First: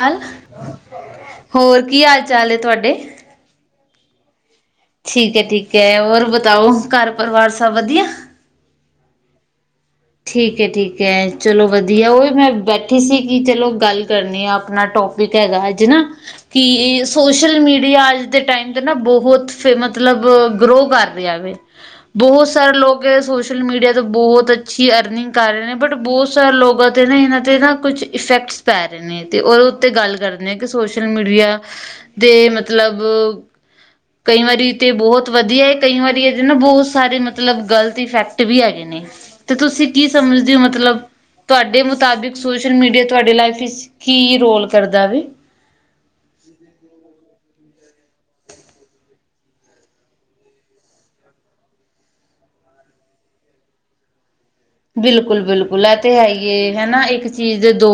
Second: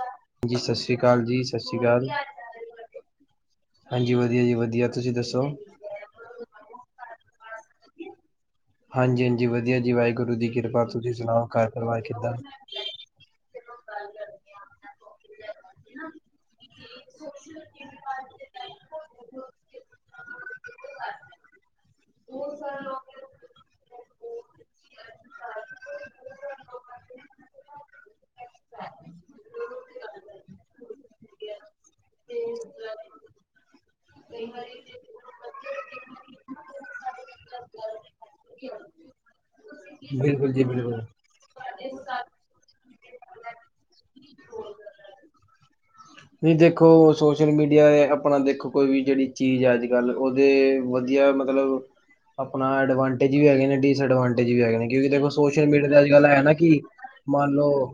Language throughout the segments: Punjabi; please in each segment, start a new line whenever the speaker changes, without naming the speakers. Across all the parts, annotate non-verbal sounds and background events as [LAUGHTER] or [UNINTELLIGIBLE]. ਕਾਲ,
ਜੀ ਸਤਿ ਸ਼੍ਰੀ ਅਕਾਲ ਜੀ ਸਤਿ ਸ਼੍ਰੀ
ਹੋਰ ਕੀ
ਅਕਾਲ
ਹਾਲ ਚਾਲ ਏ ਤੁਹਾਡੇ?
ਹਾਂਜੀ, ਵਧੀਆ ਜੀ ਵਧੀਆ। ਤੁਸੀਂ
ਠੀਕ
ਦੱਸੋ
ਐ, ਠੀਕ ਐ, ਹੋਰ ਬਤਾਓ ਘਰ ਪਰਿਵਾਰ ਸਭ ਵਧੀਆ?
ਹਾਂਜੀ-ਹਾਂਜੀ ਵਧੀਆ ਜੀ ਵਾ
ਠੀਕ ਐ, ਠੀਕ ਐ, ਚਲੋ ਵਧੀਆ ਉਹ ਵੀ ਮੈਂ ਬੈਠੀ ਸੀ ਕਿ ਚਲੋ ਗੱਲ ਕਰਨੀ ਆ ਆਪਣਾ ਟੋਪ ਕ ਹੈਗਾ ਅੱਜ ਨਾ ਕਿ ਸੋਸ਼ਲ ਮੀਡੀਆ ਅੱਜ ਦੇ ਟਾਈਮ ਤੇ ਨਾ ਬਹੁਤ ਫ ਮਤਲਬ ਗਰੋ ਕਰ ਰਿਹਾ ਵੈ ਬਹੁਤ ਸਾਰੇ ਲੋਕ ਸੋਸ਼ਲ ਮੀਡੀਆ ਤੋਂ ਬਹੁਤ ਅੱਛੀ ਅਰਨਿੰਗ ਕਰ ਰਹੇ ਨੇ, ਬਟ ਬਹੁਤ ਸਾਰੇ ਲੋਕਾਂ ਤੇ ਨਾ ਇਹਨਾਂ ਤੇ ਨਾ ਕੁਛ ਇਫੈਕਟ ਪੈ ਰਹੇ ਨੇ ਅਤੇ ਓਦੇ ਉੱਤੇ ਗੱਲ ਕਰਦੇ ਨੇ ਕਿ ਸੋਸ਼ਲ ਮੀਡੀਆ ਦੇ ਮਤਲਬ ਅ ਕਈ ਵਾਰੀ ਤੇ ਬਹੁਤ ਵਧੀਆ ਐ ਕਈ ਵਾਰੀ ਇਹਦੇ ਨਾ ਬਹੁਤ ਸਾਰੇ ਮਤਲਬ ਗ਼ਲਤ ਇਫੈਕਟ ਵੀ ਹੈਗੇ ਨੇ ਤੇ ਤੁਸੀਂ ਕੀ
ਬਿਲਕੁਲ
ਸਮਝਦੇ ਓ
ਜੀ
ਮਤਲਬ
ਬਿਲਕੁਲ
ਤੁਹਾਡੇ ਮੁਤਾਬਿਕ ਸੋਸ਼ਲ ਮੀਡੀਆ ਤੁਹਾਡੀ ਲਾਈਫ ਵਿੱਚ ਕੀ ਰੋਲ ਕਰਦਾ ਵੇ?
ਵੀ ਦੇਖੋ ਸੋਸ਼ਲ ਮੀਡੀਆ ਆਪਣਾ ਦੇਖੋ ਕੋਈ ਵੀ ਜਿਹੜੀ ਚੀਜ਼ ਅੱਜ-ਕੱਲ੍ਹ ਉਹਦੇ ਵਧੀਆ ਮਤ ਮਤਲਬ ਆਪਣਾ ਐਡਵਾਂਟੇਜ ਵੀ ਹੈਗੇ ਨੇ, ਡਿਸਐਡਵਾਂਟੇਜ ਵੀ ਹੈਗੇ ਨੇ। ਕਿਉਂਕਿ ਦੇਖੋ ਸੋਸ਼ਲ
ਬਿਲਕੁਲ-ਬਿਲਕੁਲ,
ਮੀਡੀਆ
ਐ
ਅੱਜ
ਤੇ ਹੈ
ਕੱਲ੍ਹ
ਈ
ਨਾ
ਏ
ਕਿ
ਹਨਾ, ਇੱਕ
ਮੰਨ
ਚੀਜ਼ ਦੇ
ਲਓ
ਦੋ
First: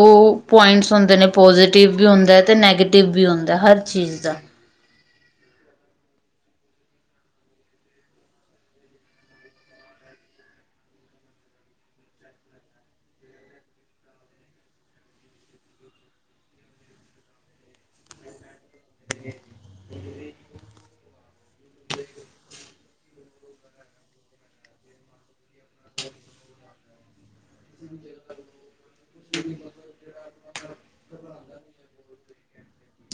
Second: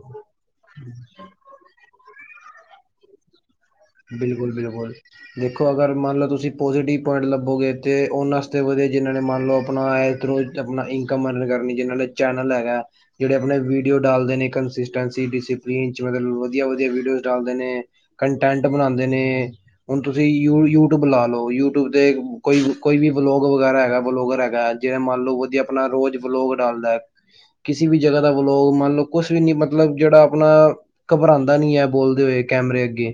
ਪੁਆਇੰਟਸ ਹੁੰਦੇ ਨੇ। ਪੋਜ਼ੀਟਿਵ ਵੀ ਹੁੰਦਾ ਐ ਤੇ ਨੈਗੇਟਿਵ ਵੀ ਹੁੰਦਾ ਐ ਹਰ ਚੀਜ਼ ਦਾ।
ਬਿਲਕੁਲ! ਬਿਲਕੁਲ ਦੇਖੋ ਅਗਰ ਮੰਨ ਲਓ ਤੁਸੀਂ ਪੋਜ਼ੀਟਿਵ ਪੁਆਇੰਟ ਲੱਭੋਗੇ ਤੇ ਓਨਾਂ ਆਸਤੇ ਵਧੀਆ ਜਿਨ੍ਹਾਂ ਨੇ ਮੰਨ ਲੋ ਅਪਨਾ ਏ [UNINTELLIGIBLE] ਤੇ ਅਪਨਾ ਇਨਕਮ ਅਰਨ ਕਰਨੀ ਜਿਨ੍ਹਾਂ ਨੇ ਚੈਨਲ ਹੈਗਾ। ਜਿਹੜੇ ਆਪਣੇ ਵੀਡੀਓ ਡਾਲਦੇ ਨੇ ਕੰਸਿਸਟੈਂਸੀ ਡਿਸਪਲੀਨ ਚ ਮਤਲਬ ਵਧੀਆ ਵਧੀਆ ਵੀਡੀਓਜ਼ ਡਾਲਦੇ ਨੇ ਟੈਂਟ ਬਣਾਂਦੇ ਨੇ ਹੁਣ ਤੁਸੀਂ ਯੂ-ਯੂ ਓ ਬੁਲਾ ਲੋ ਯੂਟਿਊਬ ਤੇ ਕੋਈ-ਕੋਈ ਵੀ ਬਲੋਗ ਵਗੈਰਾ ਹੈਗਾ, ਵਲੋਗਰ ਹੈਗਾ ਜਿਵੇਂ ਮੰਨ ਲਓ ਵਧੀਆ ਆਪਣਾ ਰੋਜ਼ ਬਲੋਗ ਡਾਲਦਾ ਕਿਸੇ ਵੀ ਜਗ੍ਹਾ ਦਾ ਵਲੋਗ ਮੰਨ ਲਓ ਕੁਛ ਵੀ ਨੀ ਮਤਲਬ ਜਿਹੜਾ ਆਪਣਾ ਘਬਰਾਦਾ ਨੀ ਐ ਬੋਲਦੇ ਹੋਏ ਕੈਮਰੇ ਅੱਗੇ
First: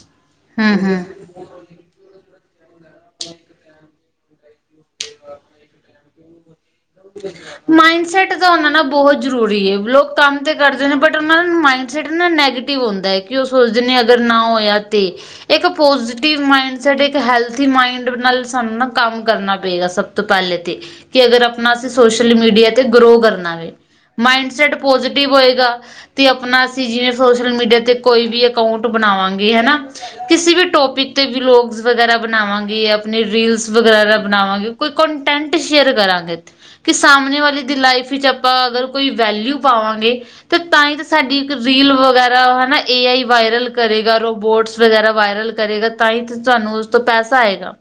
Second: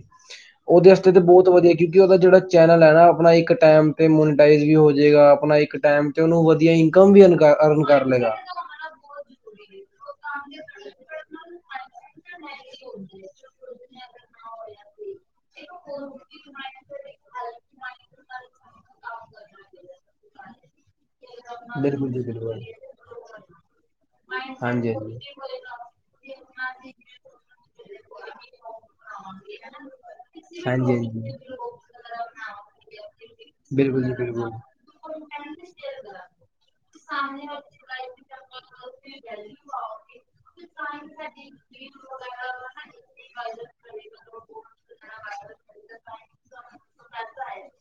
ਉਹ
ਹੂੰ-ਹੂੰ।
ਵਸਤੇ ਤੇ ਬਹੁਤ ਵਧੀਆ ਕਿਉਂਕਿ ਓਦਾ ਜੇੜਾ ਚੈਨਲ ਐ ਨਾ ਆਪਣਾ ਇੱਕ ਟਾਈਮ 'ਤੇ ਮੋਨੀਟਾਈਜ਼ ਵੀ ਹੋ ਜੇਗਾ, ਆਪਣਾ ਇੱਕ ਟਾਈਮ 'ਤੇ ਓਨੂੰ ਵਧੀਆ ਇਨਕ ਬੀਨ [UNINTELLIGIBLE] [INAUDIBLE]
ਮਾਇੰਡਸੈਟ ਦਾ ਹੋਨਾ ਨਾ ਬੋਤ ਜਰੂਰੀ ਏ, ਲੋਕ ਕੰਮ ਤੇ ਕਰਦੇ ਨੇ ਬਟ ਓਨਾਂ ਮਾਇੰਡਸੈਟ ਨਾ ਨੈਗ ਤੇ ਹੁੰਦਾ ਐ ਕਿ ਓ ਸੋਚਦੇ ਨੇ ਅਗਰ ਨਾ ਹੋਇਆ ਤੇ। ਇੱਕ ਪੋਜ਼ੀਟਿਵ ਮਾਇਂਡਸੈਟ, ਇੱਕ ਹੈਲਥੀ ਮਾਇਂਡ ਨਾਲ ਸਾਨੂੰ ਨਾ ਕੰਮ ਕਰਨਾ ਪਏਗਾ ਸਭ ਤੋਂ ਪਹਿਲੇ ਤੇ। ਕਿ ਅਗਰ ਆਪਣਾ ਅਸੀ
ਬਿਲਕੁਲ ਜੀ
ਸੋਸ਼ਲ
ਬਿਲਕੁਲ
ਮੀਡੀਆ ਤੇ ਗਰੋ ਕਰਨਾ ਵੇ ਮਾਈਡ ਸੈਟ
ਹਾਂਜੀ ਹਾਂਜੀ
ਪੋਜ਼ਟਿਵ ਹੋਏਗਾ ਤੇ ਅਪਨਾ ਅਸੀਂ ਜਿਵੇਂ ਸੋਸ਼ਲ ਮੀਡੀਆ ਤੇ ਕੋਈ ਵੀ ਅਕਾਊਂਟ ਬਨਾਵਾਂਗੇ ਹਨਾ। ਕਿਸੇ ਵੀ
ਹਾਂਜੀ
ਟੋਪਿਕ ਤੇ
ਹਾਂਜੀ
ਵਲੋਗਸ ਵਗੈਰਾ ਬਨਾਵਾਂਗੇ, ਆਪਣੇ ਰੀਲਸ
ਬਿਲਕੁਲ ਜੀ
ਵਗੈਰਾ
ਬਿਲਕੁਲ
ਬਨਾਵਾਂਗੇ। ਕੋਈ ਕੌਂਟੈਂਟ ਸ਼ੇਅਰ ਕਰਾਂਗੇ। ਕਿ ਸਾਮਣੇ ਵਾਲੇ ਦੀ ਲਾਈਫ ਚ ਆਪਾਂ ਅਗਰ ਕੋਈ ਵੈਲਿਊ ਪਾਵਾਂਗੇ ਤੇ ਤਾਂ ਹੀ ਤਾਂ ਸਾਡੀ ਇੱਕ ਰੀਲ ਵਗੈਰਾ ਹਨਾ ਏ ਆਈ ਵਾਇਰਲ ਕਰੇਗਾ ਰੋਬੋਟਸ। ਵਗੈਰਾ ਵਾਇਰਲ ਕਰੇਗਾ ਤਾਂ ਹੀ ਤੁਹਾਨੂੰ ਓਸ ਤੋਂ ਪੈਸਾ ਆਏਗਾ।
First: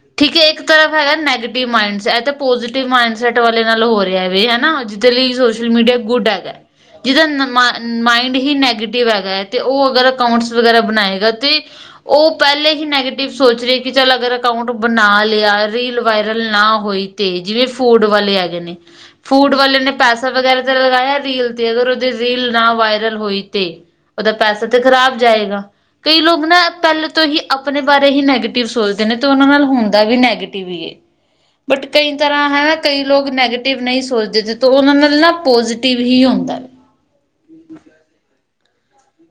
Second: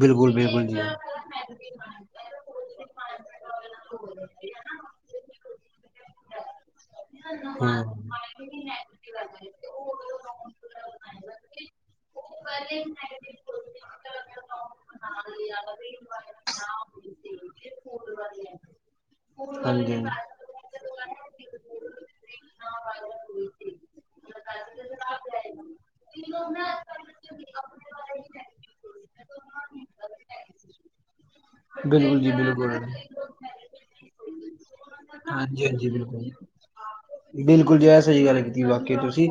ਬਿਲਕੁਲ
ਠੀਕ ਹੈ! ਇੱਕ
ਬਿਲਕੁਲ
ਤਰਫ਼ ਹੈਗਾ
ਜੀ
ਨੈਗੇਟਿਵ ਮਾਈਂਡ ਇਹ ਪੋਜ਼ਟਿਵ ਤੇ ਮਾਈਂਡ ਸੈੱਟ ਵਾਲੇ ਨਾਲ ਹੋ ਰਿਹਾ ਵੇ ਹਨਾ, ਜਿਦੇ ਲਈ ਸੋਸ਼ਲ ਮੀਡੀਆ ਗੁੱਡ ਹੈਗਾ ਐ। ਜਿਹਦਾ
ਹੂੰ। ਹਾਂਜੀ।
ਮਾਨ ਮਾਇਂਡ ਹੀ ਨੈਗੇਟਿਵ ਹੈਗਾ ਐ ਤੇ ਓ ਅਗਰ ਅਕਾਊਂਟਸ ਵਗੈਰਾ ਬਨਾਏਗਾ ਤੁਸੀਂ ਉਹ ਪਹਿਲੇ ਹੀ ਨੈਗੇਟਿਵ ਸੋਚ ਰਹੇ ਕਿ ਚੱਲ ਅਗਰ ਅਕਾਊਂਟ ਬਣਾ ਲਿਆ ਰੀਲ ਵਾਇਰਲ ਨਾ ਹੋਈ ਤੇ। ਫਿਰ ਫੂਡ ਵਾਲੇ ਹੈਗੇ ਨੇ, ਫੂਡ ਵਾਲੇ ਨੇ ਪੈਸਾ ਵਗੈਰਾ ਤੇ ਲਗਾਇਆ ਰੀਲ ਤੇ ਅਗਰ ਉਹਦੀ ਰੀਲ ਨਾ ਵਾਇਰਲ ਹੋਈ ਤੇ। ਉਹਦਾ ਪੈਸਾ ਤੇ ਖ਼ਰਾਬ ਜਾਏਗਾ। ਕਈ ਲੋਕ ਨਾ ਪਹਿਲ ਤੋਂ ਹੀ ਆਪਣੇ ਬਾਰੇ ਹੀ ਨੈਗੇਟਿਵ ਸੋਚਦੇ ਨੇ ਤੇ ਉਹਨਾਂ ਨਾਲ ਹੁੰਦਾ ਵੀ ਨੈਗੇਟਿਵ ਏ। ਬਟ ਕਈ
ਬਿਲਕੁਲ ਜੀ
ਤਰ੍ਹਾਂ ਹੈ
ਬਿਲਕੁਲ
ਨਾ ਕਈ ਲੋਕ ਨੈਗੇਟਿਵ ਨਹੀਂ ਸੋਚਦੇ ਤੇ ਤਾਂ ਉਹਨਾਂ ਨਾਲ ਨਾ
ਹਾਂਜੀ-ਹਾਂਜੀ
ਪੋਜ਼ੀਟਿਵ
ਬਿਲਕੁਲ।
ਹੀ ਹੁੰਦਾ।
ਬਿਲਕੁਲ ਜੀ, ਏ ਸਹੀ ਗੱਲ ਕੀਤੀ ਵਾਕਿਆ ਤੁਸੀਂ।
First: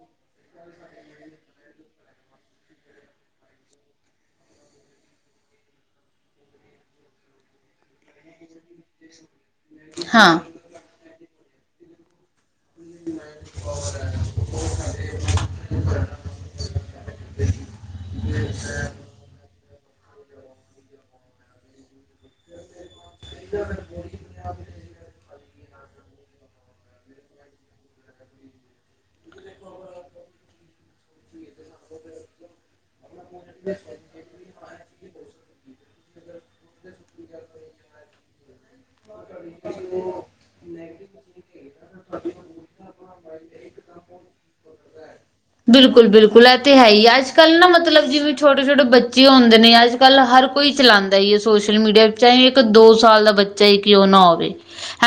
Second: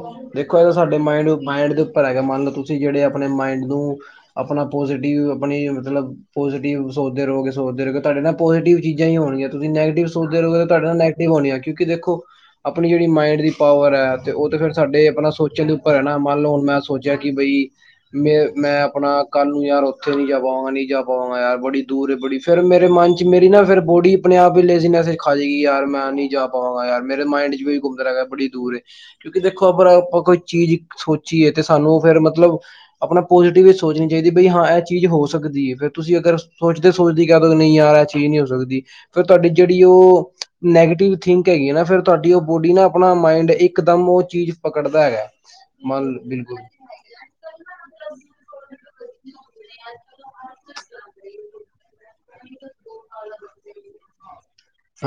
ਦੇਖੋ ਇਹ ਤਾਂ ਸਾਡੇ ਮਾਇੰਡ, ਮਾਇਂਡ ਦੇ ਉੱਪਰ ਹੈਗਾ ਮੰਨ ਲਓ ਤੁਸੀਂ ਜਿਹੜੇ ਆਪਣੇ ਮਾਇਂਡ ਨੂੰ ਆਪਣਾ ਪੋਜ਼ੀਟਿਵ ਆਪਣੀ ਮਤਲਬ। ਪੋਜ਼ਟਿਵ ਸੋਚਦੇ ਰਹੋਗੇ, ਸੋਚਦੇ ਰਹੋਗੇ, ਤੁਹਾਡੇ ਨਾਲ ਪੋਜ਼ੀਟਿਵ ਚੀਜ਼ਾਂ ਹੀ ਹੋਣਗੀਆਂ। ਤੁਸੀਂ ਨੈਗੇਟਿਵ
ਹਾਂ।
ਸੋਚਦੇ ਰਹੋਗੇ ਤੁਹਾਡੇ ਨਾਲ ਨੈਗੇਟਿਵ ਹੋਣੀਆਂ ਕਿਉਂਕਿ ਦੇਖੋ ਆਪਣੀ ਜਿਹੜੀ ਮਾਇੰਡ ਦੀ ਪਾਵਰ ਹੈ ਤੇ ਉਹ ਤਾਂ ਫਿਰ ਸਾਡੇ ਆਪਣਾ ਸੋਚਣ ਦੇ ਉੱਪਰ ਹੈ ਨਾ ਮੰਨ ਹੁਣ ਮੈਂ ਸੋਚਿਆ ਕਿ ਬਈ, ਮੈਂ ਮੈਂ ਆਪਣਾ ਕੱਲ ਯਾਰ ਉੱਥੇ ਨਹੀ ਜਾ ਪਾਵਾਂਗਾ ਨਹੀਂ ਜਾ ਪਾਵਾਂਗਾ ਯਾਰ ਬੜੀ ਦੂਰ ਏ ਬੜੀ, ਫਿਰ ਮੇਰੇ ਮਨ ਚ ਮੇਰੀ ਨਾ ਫਿਰ ਬੋਡੀ ਆਪਣੇ ਆਪ ਹੀ ਲੇਜ਼ੀਨੈਸ ਖਾ ਜੀ ਕਿ ਯਾਰ ਮੈਂ ਨੀ ਜਾ ਪਾਵਾਂਗਾ ਯਾਰ, ਮੇਰੇ ਮਾਇੰਡ ਚ ਵੀ ਘੁੰਮਦਾ ਹੈਗਾ ਬੜੀ ਦੂਰ ਏ। ਕਿਉਂਕਿ ਦੇਖੋ ਆਪਰ ਆਪ ਕੋਈ ਚੀਜ਼ ਸੋਚੀਏ ਤੇ ਸਾਨੂੰ ਫਿਰ ਮਤਲਬ, ਆਪਣਾ ਪੋਜ਼ੀਟਿਵ ਵੀ ਸੋਚਣੀ ਚਾਹੀਦੀ ਬਈ ਹਾਂ ਇਹ ਚੀਜ਼ ਹੋ ਸਕਦੀ ਹੈ, ਫੇਰ ਤੁਸੀਂ ਅਗਰ ਸੋਚਦੇ- ਸੋਚਦੇ ਕਹਿ ਦੋ ਨਹੀਂ ਯਾਰ ਇਹ ਚੀਜ਼ ਨਹੀਂ ਹੋ ਸਕਦੀ। ਫਿਰ ਤੁਹਾਡੀ ਜਿਹੜੀ ਉਹ ਨੈਗੇਟਿਵ ਥਿੰਕ ਹੈਗੀ ਨਾ ਫਿਰ ਤੁਹਾਡੀ, ਉਹ ਬੋਡੀ ਨਾ ਆਪਣਾ ਮਾਇੰਡ ਇਕਦਮ ਉਹ ਚੀਜ਼ ਪਕੜ
ਬਿਲਕੁਲ -ਬਿਲਕੁਲ ਇਹ ਤੇ ਹੈ ਹੀ ਅੱਜ। ਅੱਜ ਕੱਲ੍ਹ ਨਾ ਮਤਲਬ ਜਿਵੇਂ ਛੋਟੇ- ਛੋਟੇ ਬੱਚੇ ਹੁੰਦੇ ਨੇ, ਅੱਜ ਕੱਲ੍ਹ ਹਰ ਕੋਈ ਚਲਾਉਂਦਾ ਹੀ ਹੈ ਸੋਸ਼ਲ ਮੀਡੀਆ। ਚਾਹੇ ਇੱਕ ਦੋ ਸਾਲ ਦਾ ਬੱਚਾ ਕਿਉ ਨਾ ਹੋਵੇ।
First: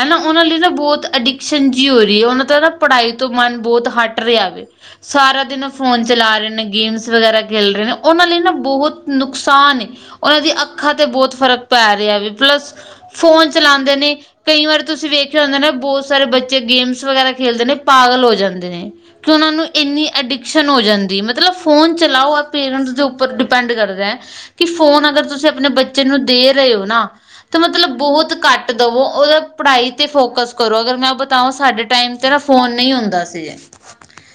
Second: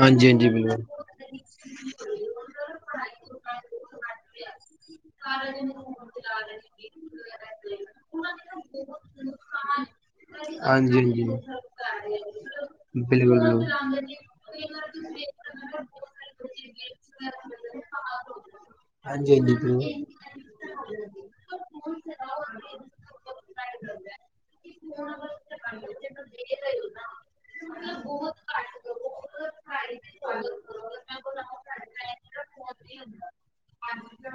ਹਨਾ ਉਹਨਾਂ ਲਈ ਨਾ ਬਹੁਤ ਅਡਿਕਸ਼ਨ ਜਿਹੀ ਹੋ ਰਹੀ ਹੈ, ਉਹਨਾਂ ਦਾ ਨਾ ਪੜ੍ਹਾਈ ਤੋਂ ਮਨ ਬਹੁਤ ਹਟ ਰਿਹਾ ਵੇ। ਸਾਰਾ ਦਿਨ ਫੋਨ ਚਲਾ ਰਹੇ ਨੇ ਗੇਮਸ ਵਗੈਰਾ ਖੇਡ ਰਹੇ ਨੇ, ਉਹਨਾਂ ਲਈ ਨਾ ਬਹੁਤ ਨੁਕਸਾਨ ਏ। ਉਹਨਾਂ ਦੀ ਅੱਖਾਂ ਤੇ ਬਹੁਤ ਫ਼ਰਕ ਪੈ ਰਿਹਾ ਵੀ, ਪਲੱਸ ਫੋਨ ਚਲਾਉਂਦੇ ਨੇ ਕਈ ਵਾਰ ਤੁਸੀਂ ਵੇਖਿਆ ਹੁੰਦੇ ਨੇ ਬਹੁਤ ਸਾਰੇ ਬੱਚੇ ਗੇਮਸ ਵਗੈਰਾ ਖੇਲਦੇ ਨੇ ਪਾਗਲ ਹੋ ਜਾਂਦੇ ਨੇ। ਕਿ ਉਹਨਾ ਨੂੰ ਇੰਨੀ ਐਡਿਕ ਐਕਸ਼ਨ ਹੋ ਜਾਂਦੀ ਮਤਲਬ ਫੋਨ ਚਲਾਓ ਪੇਰੈਂਟਸ ਦੇ ਉੱਪਰ ਡਿਪੈਂਡ ਕਰਦਾ ਹੈ। ਕਿ ਫੋਨ ਅਗਰ ਤੁਸੀਂ ਆਪਣੇ ਬੱਚੇ ਨੂੰ ਦੇ ਰਹੇ ਹੋ ਨਾ, ਤਾਂ ਮਤਲਬ ਬਹੁਤ ਘੱਟ ਦੇਵੋ ਉਹਦਾ ਪੜ੍ਹਾਈ ਤੇ ਫੋਕਸ ਕਰੋ, ਅਗਰ ਮੈਂ ਬਤਾਵਾਂ ਸਾਡੇ ਟਾਈਮ ਤੇ ਨਾ ਫੋਨ ਨਹੀਂ ਹੁੰਦਾ ਸੀ। [INAUDIBLE]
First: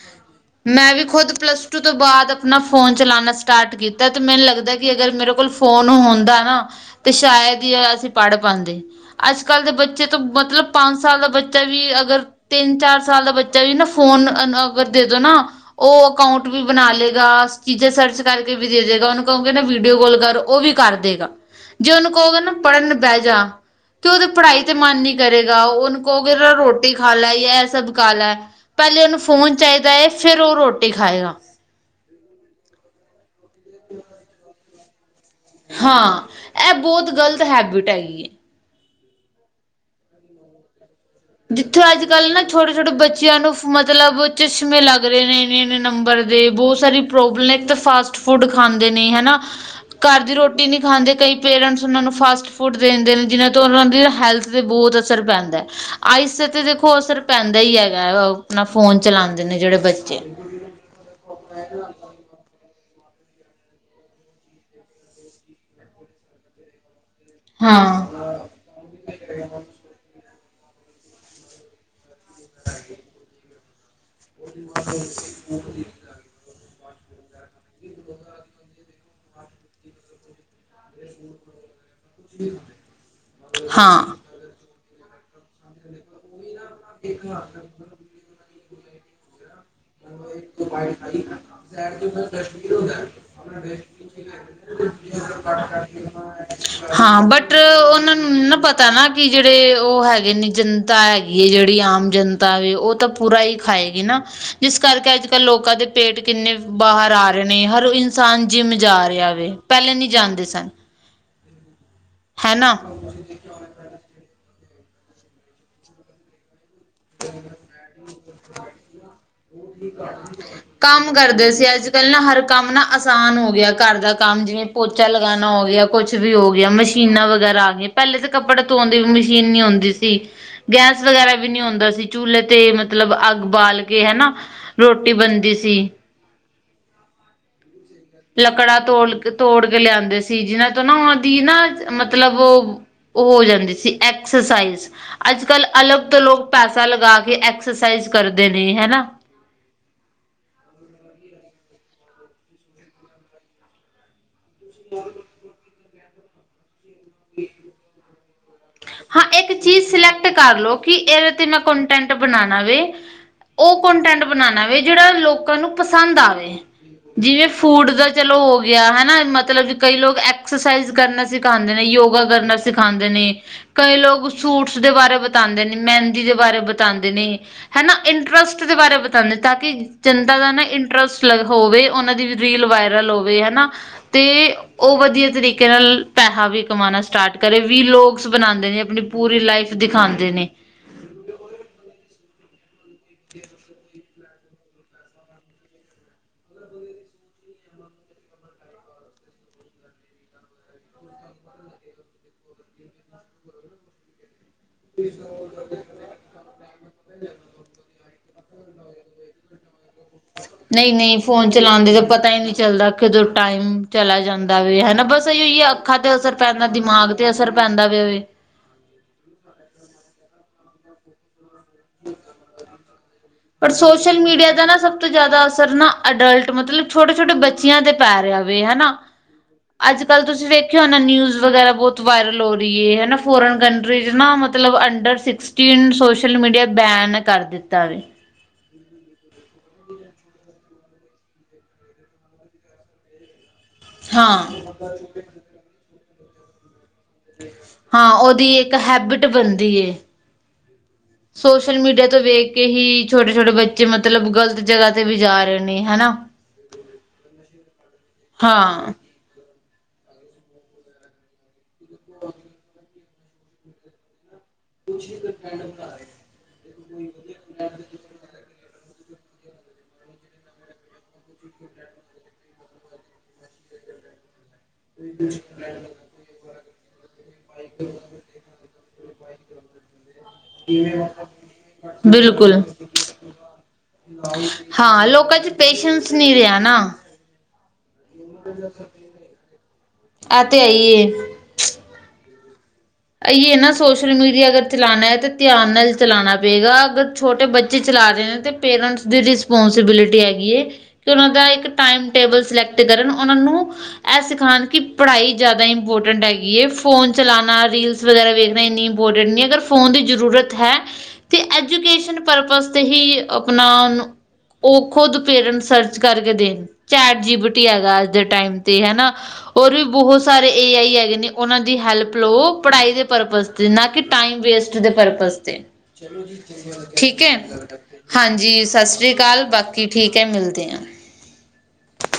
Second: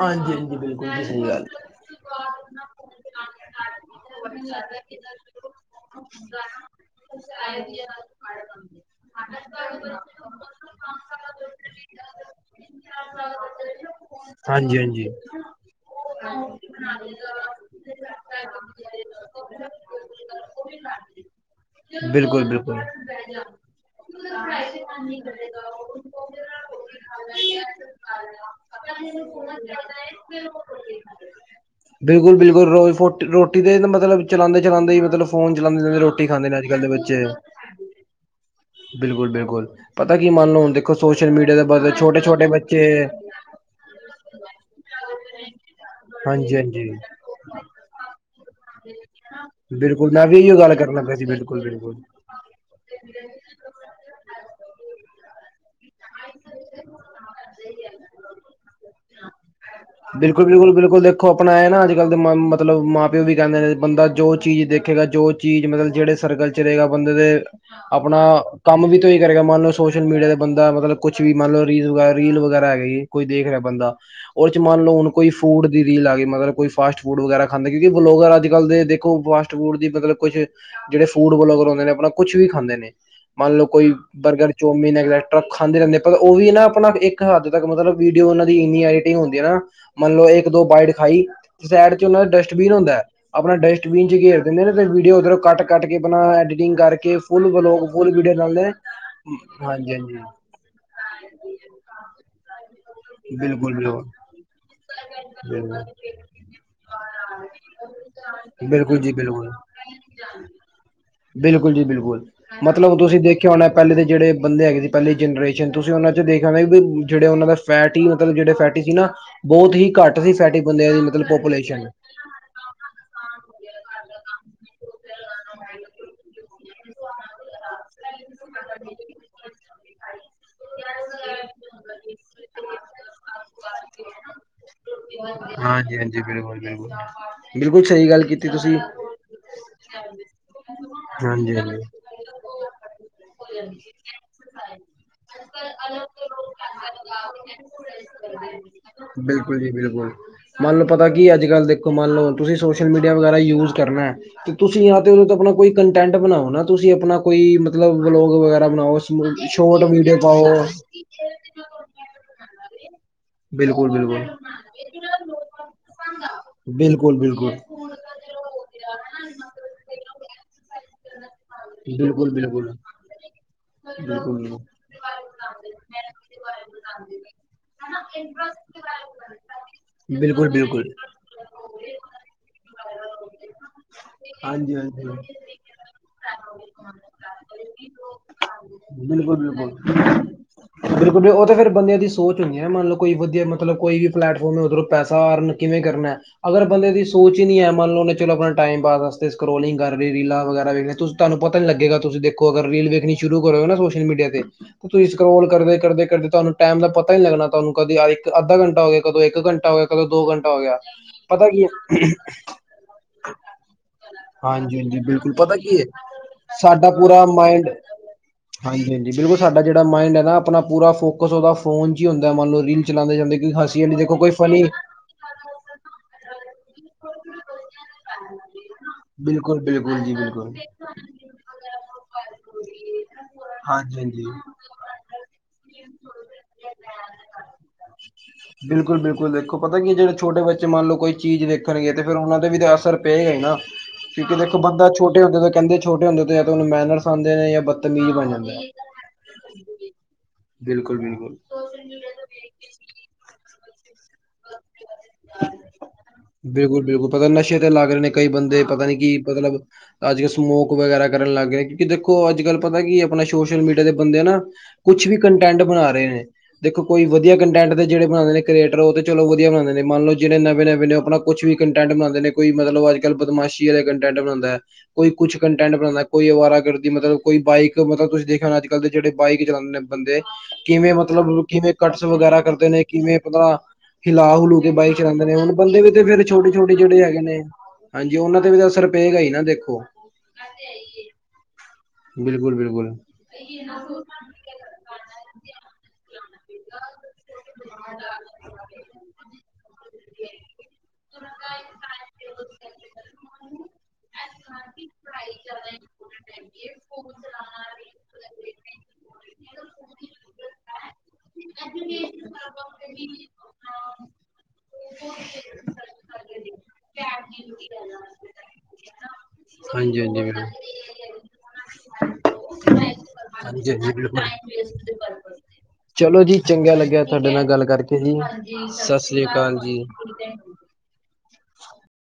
ਹਾਂਜੀ।
ਮੈਂ ਵੀ ਖੁਦ ਪਲੱਸ ਪਲਸਟੂ ਤੋਂ ਬਾਅਦ ਆਪਣਾ ਫੋਨ ਚਲਾਉਣਾ ਸਟਾਰਟ ਕੀਤਾ ਅਤੇ। ਮੈਨੂੰ ਲੱਗਦਾ ਕਿ ਅਗਰ ਮੇਰੇ ਕੋਲ ਫੋਨ ਹੁੰਦਾ ਨਾ ਤੇ ਸ਼ਾਇਦ ਹੀ ਆ, ਅਸੀਂ ਪੜ੍ਹ ਪਾਉਂਦੇ। ਅੱਜ ਕੱਲ੍ਹ ਦੇ ਬੱਚੇ ਤਾਂ ਮਤਲਬ ਪੰਜ ਸਾਲ ਦਾ ਬੱਚਾ ਵੀ ਅਗਰ ਤਿੰਨ ਚਾਰ ਸਾਲ ਦਾ ਬੱਚਾ ਵੀ ਨਾ ਫੋਨ, ਅਗਰ ਦੇ ਦੋ ਨਾ ਉਹ ਅਕਾਊਂਟ ਵੀ ਬਣਾ ਲਏਗਾ, ਚੀਜ਼ਾਂ ਸਰਚ ਕਰਕੇ ਵੀ ਦੇ ਦੇਵੇਗਾ ਉਹਨੂੰ ਕਹੋਗੇ ਨਾ ਵੀਡੀਓ ਕਾਲ ਕਰ ਉਹ ਵੀ ਕਰ ਦੇਗਾ।
[INAUDIBLE]
ਜੇ ਉਹਨੂੰ ਕਹੋਗੇ
ਬਿਲਕੁਲ ਬਿਲਕੁਲ
ਨਾ ਪੜ੍ਹਨ ਬਹਿ ਜਾ ਕਿ ਉਹਦੀ ਪੜ੍ਹਾਈ ਤੇ ਮਨ ਨੀ ਕਰੇਗਾ, ਉਹਨੂੰ ਕਹੋਗੇ ਰੋਟੀ ਖਾ ਲੈ ਜਾਂ ਇਹ ਸਭ ਖਾ ਲੈ ਪਹਿਲੇ ਉਹਨੂੰ ਫੋਨ ਚਾਹੀਦਾ ਹੈ, ਫਿਰ ਉਹ ਰੋਟੀ ਖਾਏਗਾ।
ਬਿਲਕੁਲ, ਬਿਲਕੁਲ ਰੋਜ਼ ਰੋਟੀ ਦੇ ਮਤਲਬ ਚਲਾਉਂਦੇ, ਚਲਾਉਂਦੇ ਹੀ ਮਤਲਬ ਫੋਨ ਚਲਾਉਂਦੇ ਜਾਂਦੇ ਰੋਟੀ
ਹਾਂ
ਰੋਟੀ ਖਾਂਦੇ ਨੇ ਅੱਜ
ਇਹ
ਕੱਲ ਦੇ
ਬਹੁਤ
ਬੱਚੇ,
ਗ਼ਲਤ ਹੈਬਿਟ ਹੈਗੀ ਹੈ
ਬਿਲਕੁਲ -ਬਿਲਕੁਲ ਪਤਾ ਕੀ ਮੰਨ ਲਓ ਹੁਣ ਦੇ ਸੋਸ਼ਲ ਮੀਡੀਆ
ਜਿੱਥੇ
ਬਦਲੇ
ਅੱਜ ਕੱਲ੍ਹ ਨਾ ਛੋਟੇ
ਬੱਚੇ
-ਛੋਟੇ ਬੱਚਿਆਂ ਨੂੰ ਮਤਲਬ, ਚਸ਼ਮੇ ਲੱਗ ਲੱਗ ਰਹੇ ਨੇ ਇੰਨੇ -ਇਨੇ ਨੰਬਰ ਦੇ
ਹਾਂਜੀ
ਬਹੁਤ
ਹਾਂਜੀ
ਸਾਰੀ ਪ੍ਰੋਬਲਮ ਇੱਕ ਤਾਂ ਫਾਸਟ ਫੂਡ ਖਾਂਦੇ ਨੇ ਹਨਾ
ਬਿਲਕੁਲ
ਘਰ
ਮੈਂ
ਦੀ
ਵੀ ਇਹੀਓ
ਰੋਟੀ
ਗੱਲ
ਨਹੀਂ
ਕਰਨਾ
ਖਾਂਦੀ
ਪਿਆ ਸੀ
ਕਈ
ਬਿਲਕੁਲ
ਪੇਰੈਂਟਸ ਉਹ
ਬਿਲਕੁਲ
ਨੂੰ ਫਾਸਟ ਫੂਡ ਦੇ ਦਿੰਦੇ ਨੇ ਜਿਹਨਾਂ ਤੋਂ ਉਹਨਾਂ ਦੀ ਹੈਲਥ ਤੇ ਬਹੁਤ ਅਸਰ ਪੈਂਦਾ ਹੈ ਆਈਸ ਤੇ ਦੇਖੋ ਅਸਰ ਪੈਂਦਾ ਹੀ ਹੈਗਾ ਆਪਣਾ ਫੋਨ ਚਲਾਉਂਦੇ ਨੇ ਜਿਹੜੇ ਬੱਚੇ
ਬਿਲਕੁਲ-ਬਿਲਕੁਲ -ਬਿਲਕੁਲ ਦੇਖ ਦੇਖੋ ਆਪਣਾ ਇਹ ਨਾ ਅੱਜ ਕੱਲ੍ਹ ਦੇ ਮ ਮਤਲਬ ਮਾਂ ਪਿਓ ਵੀ ਕਹਿੰਦੇ ਨੇ ਬੰਦਾ ਜੋ ਚੀਜ਼ ਦੇਖੇਗਾ ਜੋ ਚੀਜ਼ ਮਤਲਬ ਜਿਹੜੇ ਸਰਗਲ 'ਚ ਰਹੇਗਾ ਬੰਦੇ ਦੇ
ਹਾਂ।
ਆਪਣਾ ਕੰਮ ਵੀ ਤੇ ਹੀ ਕਰੇਗਾ ਮੰਨ ਲਓ ਸੋਸ਼ਲ ਮੀਡੀਆ ਤੇ ਬੰਦਾ ਮਤਲਬ ਕੁਛ ਕੁਛ ਵੀ ਮਤਲਬ ਰੀਲ ਵਗੈਰਾ, ਰੀਲ ਵਗੈਰਾ ਹੈਗੇ ਜੀ ਕੋਈ ਦੇਖ ਰਿਹਾ ਬੰਦਾ ਉਹਦੇ ਮੰਨ ਲਓ, ਹੁਣ ਕੋਈ ਫੂਡ ਦੀ ਰੀਲ ਆ ਗਈ ਮਤਲਬ ਕੋਈ ਫਾਸਟ ਫੂਡ ਵਗੈਰਾ ਖਾਂਦੇ, ਕਿਉਂਕਿ ਲੋਕ ਅੱਜ-ਕੱਲ ਦੇਖੋ, ਫਾਸਟ ਫੂਡ ਦੀ ਮਤਲਬ ਕੁਛ ਜਿਹੜੇ ਫੂਡ ਵਲੋਗ ਬਣਾਦੇ ਨੇ ਆਪਣਾ ਕੁਛ ਵੀ ਖਾਂਦੇ ਨੇ ਮੰਨ ਲਓ, ਕੋਈ
ਹਾਂ।
ਬਰਗਰ ਜੋ ਮਹੀਨ ਟਰੱਕ ਖਾਂਦੇ ਰਹਿੰਦੇਰ ਉਹ ਵੀ ਨਾ ਆਪਣਾ ਇੱਕ ਹੱਦ ਤੱਕ ਮਤਲਬ ਵੀਡੀਓ ਉਹਨਾ ਦੀ ਇੰਨੀ ਐਡੀਟਿੰਗ ਹੁੰਦੀ। ਹਨਾ, ਮੰਨ ਲਓ, ਇੱਕ ਦੋ ਬਾਈਟ ਖਾਈ ਸਾਈਡ ਚ ਉਹ ਦਾ ਡਸਟਬੀਨ ਹੁੰਦਾ ਹੈ, ਆਪਣਾ ਡਸਟਬੀਨ ਚ ਤੇ ਵੀਡੀਓ ਉੱਧਰੋਂ ਕੱਟ-ਕੱਟ ਕੇ ਆਪਣਾ ਐਡੀਟਿੰਗਕੇ
ਹਾਂ
ਫੁਲ
ਬਟ
ਬਲੋਗ ਫੁਲ
ਉਹਨਾਂ
ਵੀਡੀਓ
ਨੂੰ ਨਾ
ਨਾਲ
ਪਤਾ ਨਾ ਕਿ ਜਿਹੜੇ ਉਹ ਹੈਗੇ ਨੇ, ਜਨਤਾ ਹੈਗੀ ਹੈ, ਜਿਹੜੀ ਆਮ ਜਨਤਾ ਵ ਉਹ ਤਾਂ ਪੂਰਾ ਹੀ
ਬਿਲਕੁਲ
ਖਾਏਗੀ
ਬਿਲਕੁਲ
ਨਾ। ਜਿਸ ਕਰਕੇ ਅੱਜ-ਕੱਲ੍ਹ ਲੋਕਾਂ ਦੇ ਪੇਟ ਕਿੰਨੇ ਬਾਹਰ ਆ ਰਹੇ
ਬਿਲਕੁਲ
ਨੇ, ਹਰ ਇਨਸਾਨ ਜਿੰਮ ਜਾ
ਬਿਲਕੁਲ ਜੀ
ਰਿਹਾ ਵ, ਪਹਿਲੇ ਨਹੀਂ ਜਾਣਦੇ
ਬਿਲਕੁਲ
ਸਨ।
ਬਿਲਕੁਲ ਜੀ ਬਿਲਕੁਲ,
ਹੈਨਾ।
ਮਤਲਬ ਤੁਸੀਂ ਦੇਖੇ। ਕਿਉਂਣਾ ਪਹਿਲੇ ਦੇ ਜਿਹੜੇ ਬੰਦੇ ਹੈਗੇ ਸੀ, ਪਹਿਲੀ ਜਨਰੇਸ਼ਨ ਤੁਸੀਂ ਉਹਨਾਂ 'ਚ ਦੇਖਿਆ ਆਉਦੇ ਵੀ ਜਿਹੜੇ ਉਹਨਾਂ ਦਾ ਫੈ ਮਤਲਬ ਜਿਹੜੇ ਫੈਟੀ ਸੀ ਨਾ, ਬਹੁਤ ਹੀ ਘੱਟ ਸੀ ਫੈਟੀ ਬੰਦਿਆਂ ਦੀ ਮਤਲਬ ਪਪੂਲੇਸ਼ਨ
ਪਹਿਲ ਨਾ ਹਰ ਕੰਮ ਨਾ ਆਸਾਨ ਹੋ ਗਿਆ, ਘਰ ਦਾ ਕੰਮ ਜਿਵੇਂ ਪੋਚਾ ਲਗਾਣਾ ਹੋ ਗਿਆ, ਕੁਛ ਵੀ ਹੋ ਗਿਆ ਮਸ਼ੀਨਾਂ ਵਗੈਰਾ ਆ। ਪਹਿਲੇ ਤਾਂ ਕੱਪੜੇ ਧੋਣ ਦੀ ਵੀ ਮਸ਼ੀਨ ਨੀ ਆਉਂਦੀ ਸੀ, ਗੈਸ ਵਗੈਰਾ ਵੀ ਨੀ ਆਉਂਦੀ ਸੀ ਚੂਲੇ ਤੇ ਮਤਲਬ ਅੱਗ ਬਾਲ ਕੇ ਹਨਾ ਰੋਟੀ ਬਣਦੀ ਸੀ।
ਬਿਲਕੁਲ, ਬਿਲਕੁਲ, ਬਿਲਕੁਲ, ਸਹੀ ਗੱਲ ਕੀਤੀ ਤੁਸੀਂ
ਲੱਕੜਾ ਤੋੜ ਤੋੜ ਕੇ ਲਿਆਦੇ ਸੀ, ਜਿਹਨਾਂ ਤੋਂ ਨਾ ਉਹਨਾਂ ਦੀ ਨਾ
ਹਾਂਜੀ ਹਾਂਜੀ
ਮਤਲਬ ਉਹ ਉਹ ਹੋ ਜਾਂਦੀ ਸੀ। ਐਕਸਰਸਾਈਜ਼ ਅੱਜ-ਕੱਲ ਅਲੱਗ ਤੋਂ ਲੋਕ ਪੈਸਾ ਲਗਾ ਕੇ, ਐਕਸਰਸਾਈਜ਼ ਕਰਦੇ ਨੇ ਹਨਾ।
ਬਿਲਕੁਲ ਜੀ ਬਿਲਕੁਲ, ਮੰਨ ਲਓ ਪਤਾ ਕੀ ਅੱਜ-ਕੱਲ੍ਹ ਦੇਖੋ ਮੰਨ ਲੋ, ਤੁਸੀਂ ਸੋਸ਼ਲ ਮੀਡੀਆ ਵਗੈਰਾ ਯੂਜ ਕਰਨਾ। ਤੇ ਤੁਸੀਂ ਜਾਂ ਤੇ ਉਹਦੇ ਤੋਂ ਆਪਣਾ ਕੋਈ ਕੰਟੈਂਟ ਬਣਾਓ, ਨਾ ਤੁਸੀਂ ਆਪਣਾ ਕੋਈ ਮਤਲਬ ਵਲੋਗ ਵਗੈਰਾ। ਸੁਣਾਓ,
ਹਾਂ ਇੱਕ ਚੀਜ਼
ਸ਼ੋਰਟ ਵੀਡੀਓ
ਸਿਲੈਕਟ
ਪਾਓ।
ਕਰ ਲਓ ਕਿ ਇਹਦੇ ਤੇ ਮੈਂ ਕੋਂਟੈਂਟ ਬਣਾਣਾ ਵੇ, ਉਹ
ਬਿਲਕੁਲ ਬਿਲਕੁਲ
ਕੋਂਟੈਂਟ ਬਣਾਣਾ ਵੇ ਜਿਹੜਾ ਲੋਕਾਂ ਨੂੰ ਪਸੰਦ ਆਵੇ,
ਬਿਲਕੁਲ ਬਿਲਕੁਲ
ਜਿਵੇਂ ਫੂਡ ਦਾ ਚਲੋ ਹੋ ਗਿਆ ਹਨਾ, ਮਤਲਬ ਕਈ ਲੋਕ ਐਕਸਰਸਾਈਜ਼ ਕਰਨਾ। ਸਿਖਾਉਂਦੇ ਨੇ ਯੋਗਾ
ਬਿਲਕੁਲ
ਕਰਨਾ
ਬਿਲਕੁਲ
ਸਿਖਾਉਂਦੇ ਨੇ ਕਈ ਲੋਕ
ਬਿਲਕੁਲ
ਸੂਟ ਦੇ ਬਾਰੇ ਬਤਾਉਂਦੇ ਨੇ ਮਹਿੰਦੀ ਦੇ ਬਾਰੇ ਬਤਾਉਂਦੇ ਨੇ, ਹੈ ਨਾ ਇੰਟਰਸਟ ਦੇ ਬਾਰੇ ਬਤਾਉਂਦੇ ਤਾਂ, ਕਿ ਜਨਤਾ ਦਾ
ਬਿਲਕੁਲ
ਨਾ
ਬਿਲਕੁਲ
ਇੰਟਰਸਟ ਹੋਵੇ, ਉਹਨਾਂ ਦੀ ਰੀਲ ਵਾਇਰਲ ਹੋਵੇ ਹਨਾ, ਤੇ
ਹਾਂਜੀ
ਉਹ
ਹਾਂਜੀ
ਵਧੀਆ ਤਰੀਕੇ ਨਾਲ ਪੈਸਾ ਵੀ ਕਮਾਉਣਾ ਸਟਾਰਟ ਕਰੇ ਵੀ, ਲੋਕ ਬਣਾਉਂਦੇ ਨੇ ਆਪਣੀ
ਬਿਲਕੁਲ
ਪੂਰੀ ਲਾਈਫ
ਬਿਲਕੁਲ
ਦਿਖਾਉਂਦੇ ਨੇ।
ਬਿਲਕੁਲ ਉਹ ਤਾਂ ਫਿਰ ਬਦਿਆਂ ਦੀ ਸੋਚ ਹੁੰਦੀ ਹੈ, ਨਾ ਮੰਨ ਲਓ ਕੋਈ ਵਧੀਆ ਮਤਲਬ ਕੋਈ ਵੀ। ਪਲੈਟਫਾਰਮ ਹੈ, ਉੱਧਰੋਂ ਪੈਸਾ ਅਰਨ ਕਿਵੇਂ ਕਰਨਾ? ਅਗਰ ਬੰਦੇ ਦੀ ਸੋਚ ਹੀ ਨੀ ਹੈ ਮੰਨ ਲਓ ਚਲੋ, ਆਪਣਾ ਟਾਈਮ ਪਾਸ ਸਕੋਲਿੰਗ ਕਰ, ਲਈਹੇ ਰੀਲਾਂ ਵਗੈਰਾ ਵਖ ਲਹੇ ਤੁਸੀਂ ਤੁਹਾਨੂੰ ਪਤਾ ਨੀ ਲੱਗੇਗਾ, ਤੁਸੀ ਦੇਖੋ ਅਗਰ ਰੀਲ ਵੇਖਣੀ ਸ਼ੁਰੂ ਹੋ ਸੋਸ਼ਲ ਮੀਡੀਆ ਤੇ ਤੇ ਤੁਸੀਂ ਸਕੋਲ ਕਰਦੇ, ਕਰਦੇ, ਕਰਦੇ ਤੁਹਾਨੂੰ ਟਾਈਮ ਦਾ ਪਤਾ ਹੀ ਨਹੀਂ ਲੱਗਣਾ, ਤੁਹਾਨੂੰ ਕਦੀ ਇੱਕ ਅਧਾ ਘੰਟਾ ਹੋ ਗਿਆ, ਕਦੋਂ ਇੱਕ ਘੰਟਾ ਹੋਗਾ। ਕਦੋਂ ਦੋ ਘੰਟਾ ਹੋ ਗਿਆ,
ਨਹੀਂ ਨਹੀਂ
ਪਤਾ
ਫੋਨ
ਕੀ ਹੈ।
ਚਲਾਉਂਦੇ ਤਾਂ ਪਤਾ ਹੀ ਨਹੀਂ ਚੱਲਦਾ ਕਦੋਂ ਟਾਈਮ ਚਲਾ ਜਾਂਦਾ
ਹਾਂਜੀ
ਵੇ
ਹਾਂਜੀ,
ਹਨਾ ਬਸ
ਬਿਲਕੁਲ
ਇਹੀ
ਪਤਾ
ਹੀ
ਕੀ ਹੈ
ਅੱਖਾਂ ਤੇ ਅਸਰ ਪੈਂਦਾ
ਸਾਡਾ
ਦਿਮਾਗ
ਪੂਰਾ
ਤੇ ਅਸਰ
ਮਾਇੰਡ
ਪੈਂਦਾ ਵੇ ਵੇ
ਹਾਂਜੀ-ਹਾਂਜੀ, ਬਿਲਕੁਲ ਸਾਡਾ ਜਿਹੜਾ ਮਾਈੰਡ ਹੈ ਨਾ ਆਪਣਾ ਪੂਰਾ ਫੋਕ ਕੁਸ ਓਦਾ ਫੋਨ 'ਚ ਈ ਹੁੰਦਾ ਮੰਨਲੋ, ਰੀਲ ਚਲਾਂਦੇ ਕਈ
ਪਰ
ਹਸੀ ਜਾਂਦੇ ਦੇਖੋ
ਸੋਸ਼ਲ
ਕੋਈ
ਮੀਡੀਆ
ਫਨੀ
ਦਾ ਨਾ ਸਭ ਤੋਂ ਜ਼ਿਆਦਾ ਅਸਰ ਨਾ ਅਡਲਟ ਮਤਲਬ, ਛੋਟੇ-ਛੋਟੇ ਬੱਚਿਆਂ ਤੇ ਪੈ ਰਿਹਾ ਵੇ ਹਨਾ।
ਬਿਲਕੁਲ ਬਿਲਕੁਲ ਜੀ
ਅੱਜ-ਕੱਲ੍ਹ ਤੁਸੀਂ
ਬਿਲਕੁਲ
ਵੇਖਿਆ ਹੋਣਾ ਨਿਊਜ਼ ਵਗੈਰਾ ਬਹੁਤ ਵਾਇਰਲ ਹੋ ਰਹੀ ਏ ਹਨਾ ਫੋਰਨ
ਹਾਂਜੀ
ਕੰਟਰੀਜ਼
ਹਾਂਜੀ
ਨਾਅ ਮਤਲਬ, under sixteen social media ban ਕਰ ਦਿੱਤਾ ਵੇ।
ਬਿਲਕੁਲ-ਬਿਲਕੁਲ, ਦੇਖੋ ਪਤਾ ਕੀ ਏ ਜਿਹੜੇ ਛੋਟੇ ਬੱਚੇ ਮੰਨ ਲਓ ਕੋਈ ਚੀਜ਼ ਦੇਖਣਗੇ, ਤੇ ਫਿਰ ਉਹਨਾਂ ਦੇ ਵੀ ਅਸਰ ਪੇਗਾ ਈ ਨਾ ਕਿਉਂਕਿ
ਹਾਂ
ਦੇਖੋ, ਬੰਦਾ ਛੋਟੇ ਹੁੰਦੇ ਤਾਂ ਕਹਿੰਦੇ ਛੋਟੇ ਹੁੰਦੇ ਤਾਂ ਉਹਨੂੰ ਮੈਨਰ ਫਾਦੇ ਨੇ ਜਾਂ ਬਤਮੀਜ਼
ਹਾਂ
ਬਣ ਜਾਂਦਾ
ਉਹਦੀ
ਐ,
ਇੱਕ ਹੈਬਿਟ ਬਣਦੀ ਏ
ਬਿਲਕੁਲ-ਬਿਲਕੁਲ।
ਸੋਸ਼ਲ ਮੀਡੀਆ ਤੋਂ ਵੇਖ ਕੇ, ਹੀ ਛੋਟੇ-ਛੋਟੇ ਬੱਚੇ ਮਤਲਬ ਗ਼ਲਤ ਜਗ੍ਹਾ ਤੇ ਵੀ ਜਾ ਰਹੇ ਨੇ ਹਨਾ।
ਬਿਲਕੁਲ-ਬਿਲਕੁਲ ਪਤਾ ਨਸ਼ੇ ਤੇ ਲੱਗ ਰੇ ਨੇ ਕਈ ਬੰਦੇ ਪਤਾ
ਹਾਂ।
ਨੀ ਕਿ ਮਤਲਬ ਅੱਜ-ਕੱਲ੍ਹ ਸਮੋਕ ਵਗੈਰਾ ਕਰਨ ਲੱਗ ਗਏ ਕਿਉਂਕਿ ਦੇਖੋ ਅੱਜ-ਕੱਲ ਪਤਾ ਕਿ ਏ ਆਪਣਾ ਸੋਸ਼ਲ ਮੀਡੀਆ ਦੇ ਬੰਦੇ ਨਾ ਕੁਛ ਵੀ ਕੰਟੈਂਟ ਬਣਾ ਰੇ ਨੇ ਦੇਖੋ ਕੋਈ ਵਧੀਆ ਕੰਟੈਂਟ ਦੇ ਜਿਹੜੇ ਬਣਾਂਦੇ ਨੇ ਕ੍ਰੀਏਟਰ ਉਹ ਤ ਚਲੋ ਵਧੀਆ ਵਣਾਂਦੇ ਨੇ ਮੰਨ ਲਓ ਜੇੜੇ ਨਵੇਂ-ਨਵੇਂ ਨੇ ਆਪ ਕੁਛ ਵੀ ਕੰਟੈਂਟ ਬਣਾਂਦੇ ਨੇ ਕੋਈ ਮਤਲਬ ਅੱਜ-ਕਲ ਬਦਾਮਸ਼ ਸੀ ਆਲੇ ਕੰਟੈਂਟ ਬਣਾਦੇਅ। ਕੋਈ ਕੁਛ ਕੰਟੈਂਟ ਬਣਾਂਦਾ ਕੋਈ ਅਵਾਰਾ ਗਰਦੀ ਮਤਲਬ ਕੋਈ ਬਾਈਕ ਮਤਲਬ ਤੁਸੀਂ ਦੇਖਿਆ ਹੋਣਾ ਅੱਜ-ਕੱਲ ਦੇ ਜਿਹੜੇ ਬਾਈਕ ਚਲਾਂਦੇ ਨੇ। ਬੰਦੇ ਕਿਵੇਂ ਮਤਲਬ ਕਿਵੇਂ ਕਟਸ ਵਗੈਰਾ
ਬਿਲਕੁਲ
ਕਰਦੇ ਨੇ ਕਿਵੇਂ ਪਦ ਹਿਲਾ ਹੁਲੂ ਕੇ ਬਾਈਕ
ਹਾਂ
ਚਲਾਂਦੇ ਨੇ
ਲੋਕਾਂ ਚ
ਹੁਣ ਬੰਦੇ ਵੀ ਤੇ
ਪੇਸ਼ੈਂਸ
ਫੇਰ
ਨਹੀਂ ਰਿਹਾ
ਛੋਟੇ-ਛੋਟੇ
ਨਾ।
ਜਿਹੜੇ ਹੈਗੇ ਨੇ। ਹਾਂਜੀ ਉਹਨਾਂ ਤੇ ਵੀ ਤਾਂ ਅਸਰ ਪੇਗਾ ਈ ਨਾ ਦੇਖੋ।
ਐ ਤੇ ਅਈਏ।
ਬਿਲਕੁਲ-ਬਿਲਕੁਲ।
ਅਈਏ ਨਾ ਸੋਸ਼ਲ ਮੀਡੀਆ ਅਗਰ ਚਲਾਂਣਾ ਐ ਤੇ ਧਿਆਨ ਨਾਲ ਚਲਾਂਣਾ ਪੇਗਾ ਅਗਰ ਛੋਟੇ ਬੱਚੇ ਚਲਾ ਰੇ ਨੇ ਤੇ ਪੇਰੈਂਟਸ ਦੀ ਰਿਸਪੋਂਸੀਬਿਲਿਟੀ ਹੈਗੀ ਏ। ਕਿ ਉਹਨਾਂ ਦਾ ਇੱਕ ਟਾਈਮ ਟੇਬਲ ਸਿਲੈਕਟ ਕਰਨ ਉਹਨਾਂ ਨੂੰ ਇਹ ਸਿਖਾਣ ਕਿ ਪੜ੍ਹਾਈ ਜ਼ਿਆਦਾ ਇੰਪੋਰਟੈਂਟ ਹੈਗੀ ਏ ਫੋਨ ਚਲਾਣਾ ਰੀਲਸ ਵਗੈਰਾ ਵੇਖਣਾ ਇੰਨੀ ਇੰਪੋਰਟੈਂਟ ਨਈ ਅਗਰ ਫੋਨ ਦੀ ਜ਼ਰੂਰਤ ਹੈ ਤੇ ਐਜੂਕੇਸ਼ਨ ਪਰਪਜ਼ ਤੇ ਹੀ ਆਪਣਾ ਉਹਨੂੰ ਉਹ ਖੁਦ ਪੇਰੈਂਟਸ ਸਰਚ ਕਰਕੇ ਦੇਣ ਚੈਟ ਜੀਬੀਟੀ ਹੈਗਾ ਅੱਜ ਦੇ ਟਾਈਮ ਤੇ ਹੈਨਾ। ਹੋਰ ਵੀ
ਹਾਂਜੀ ਹਾਂਜੀ
ਬਹੁਤ
ਬਿਲਕੁਲ
ਸਾਰੇ ਏ ਆਈ ਹੈਗੇ ਨੇ ਉਹਨਾਂ ਦੀ ਹੈਲਪ ਲੋ। ਪੜ੍ਹਾਈ ਦੇ ਪਰਪਸ਼ ਤੇ
ਹਾਂਜੀ
ਨਾ
ਹਾਂਜੀ
ਕਿ
ਬਿਲਕੁਲ
ਟਾਈਮ ਵੇਸਟ ਦੇ ਪਰਪਸ਼ ਤੇ।
ਚਲੋ ਜੀ ਚੰਗਾ ਲੱਗਿਆ
ਠੀਕ ਐ
ਤੁਹਾਡੇ ਨਾਲ ਗੱਲ ਕਰਕੇ ਜੀ
ਹਾਂਜੀ ਸਤਿ ਸ਼੍ਰੀ ਅਕਾਲ ਬਾਕੀ ਠੀਕ ਕੇ ਮਿਲਦੇ ਆ‌।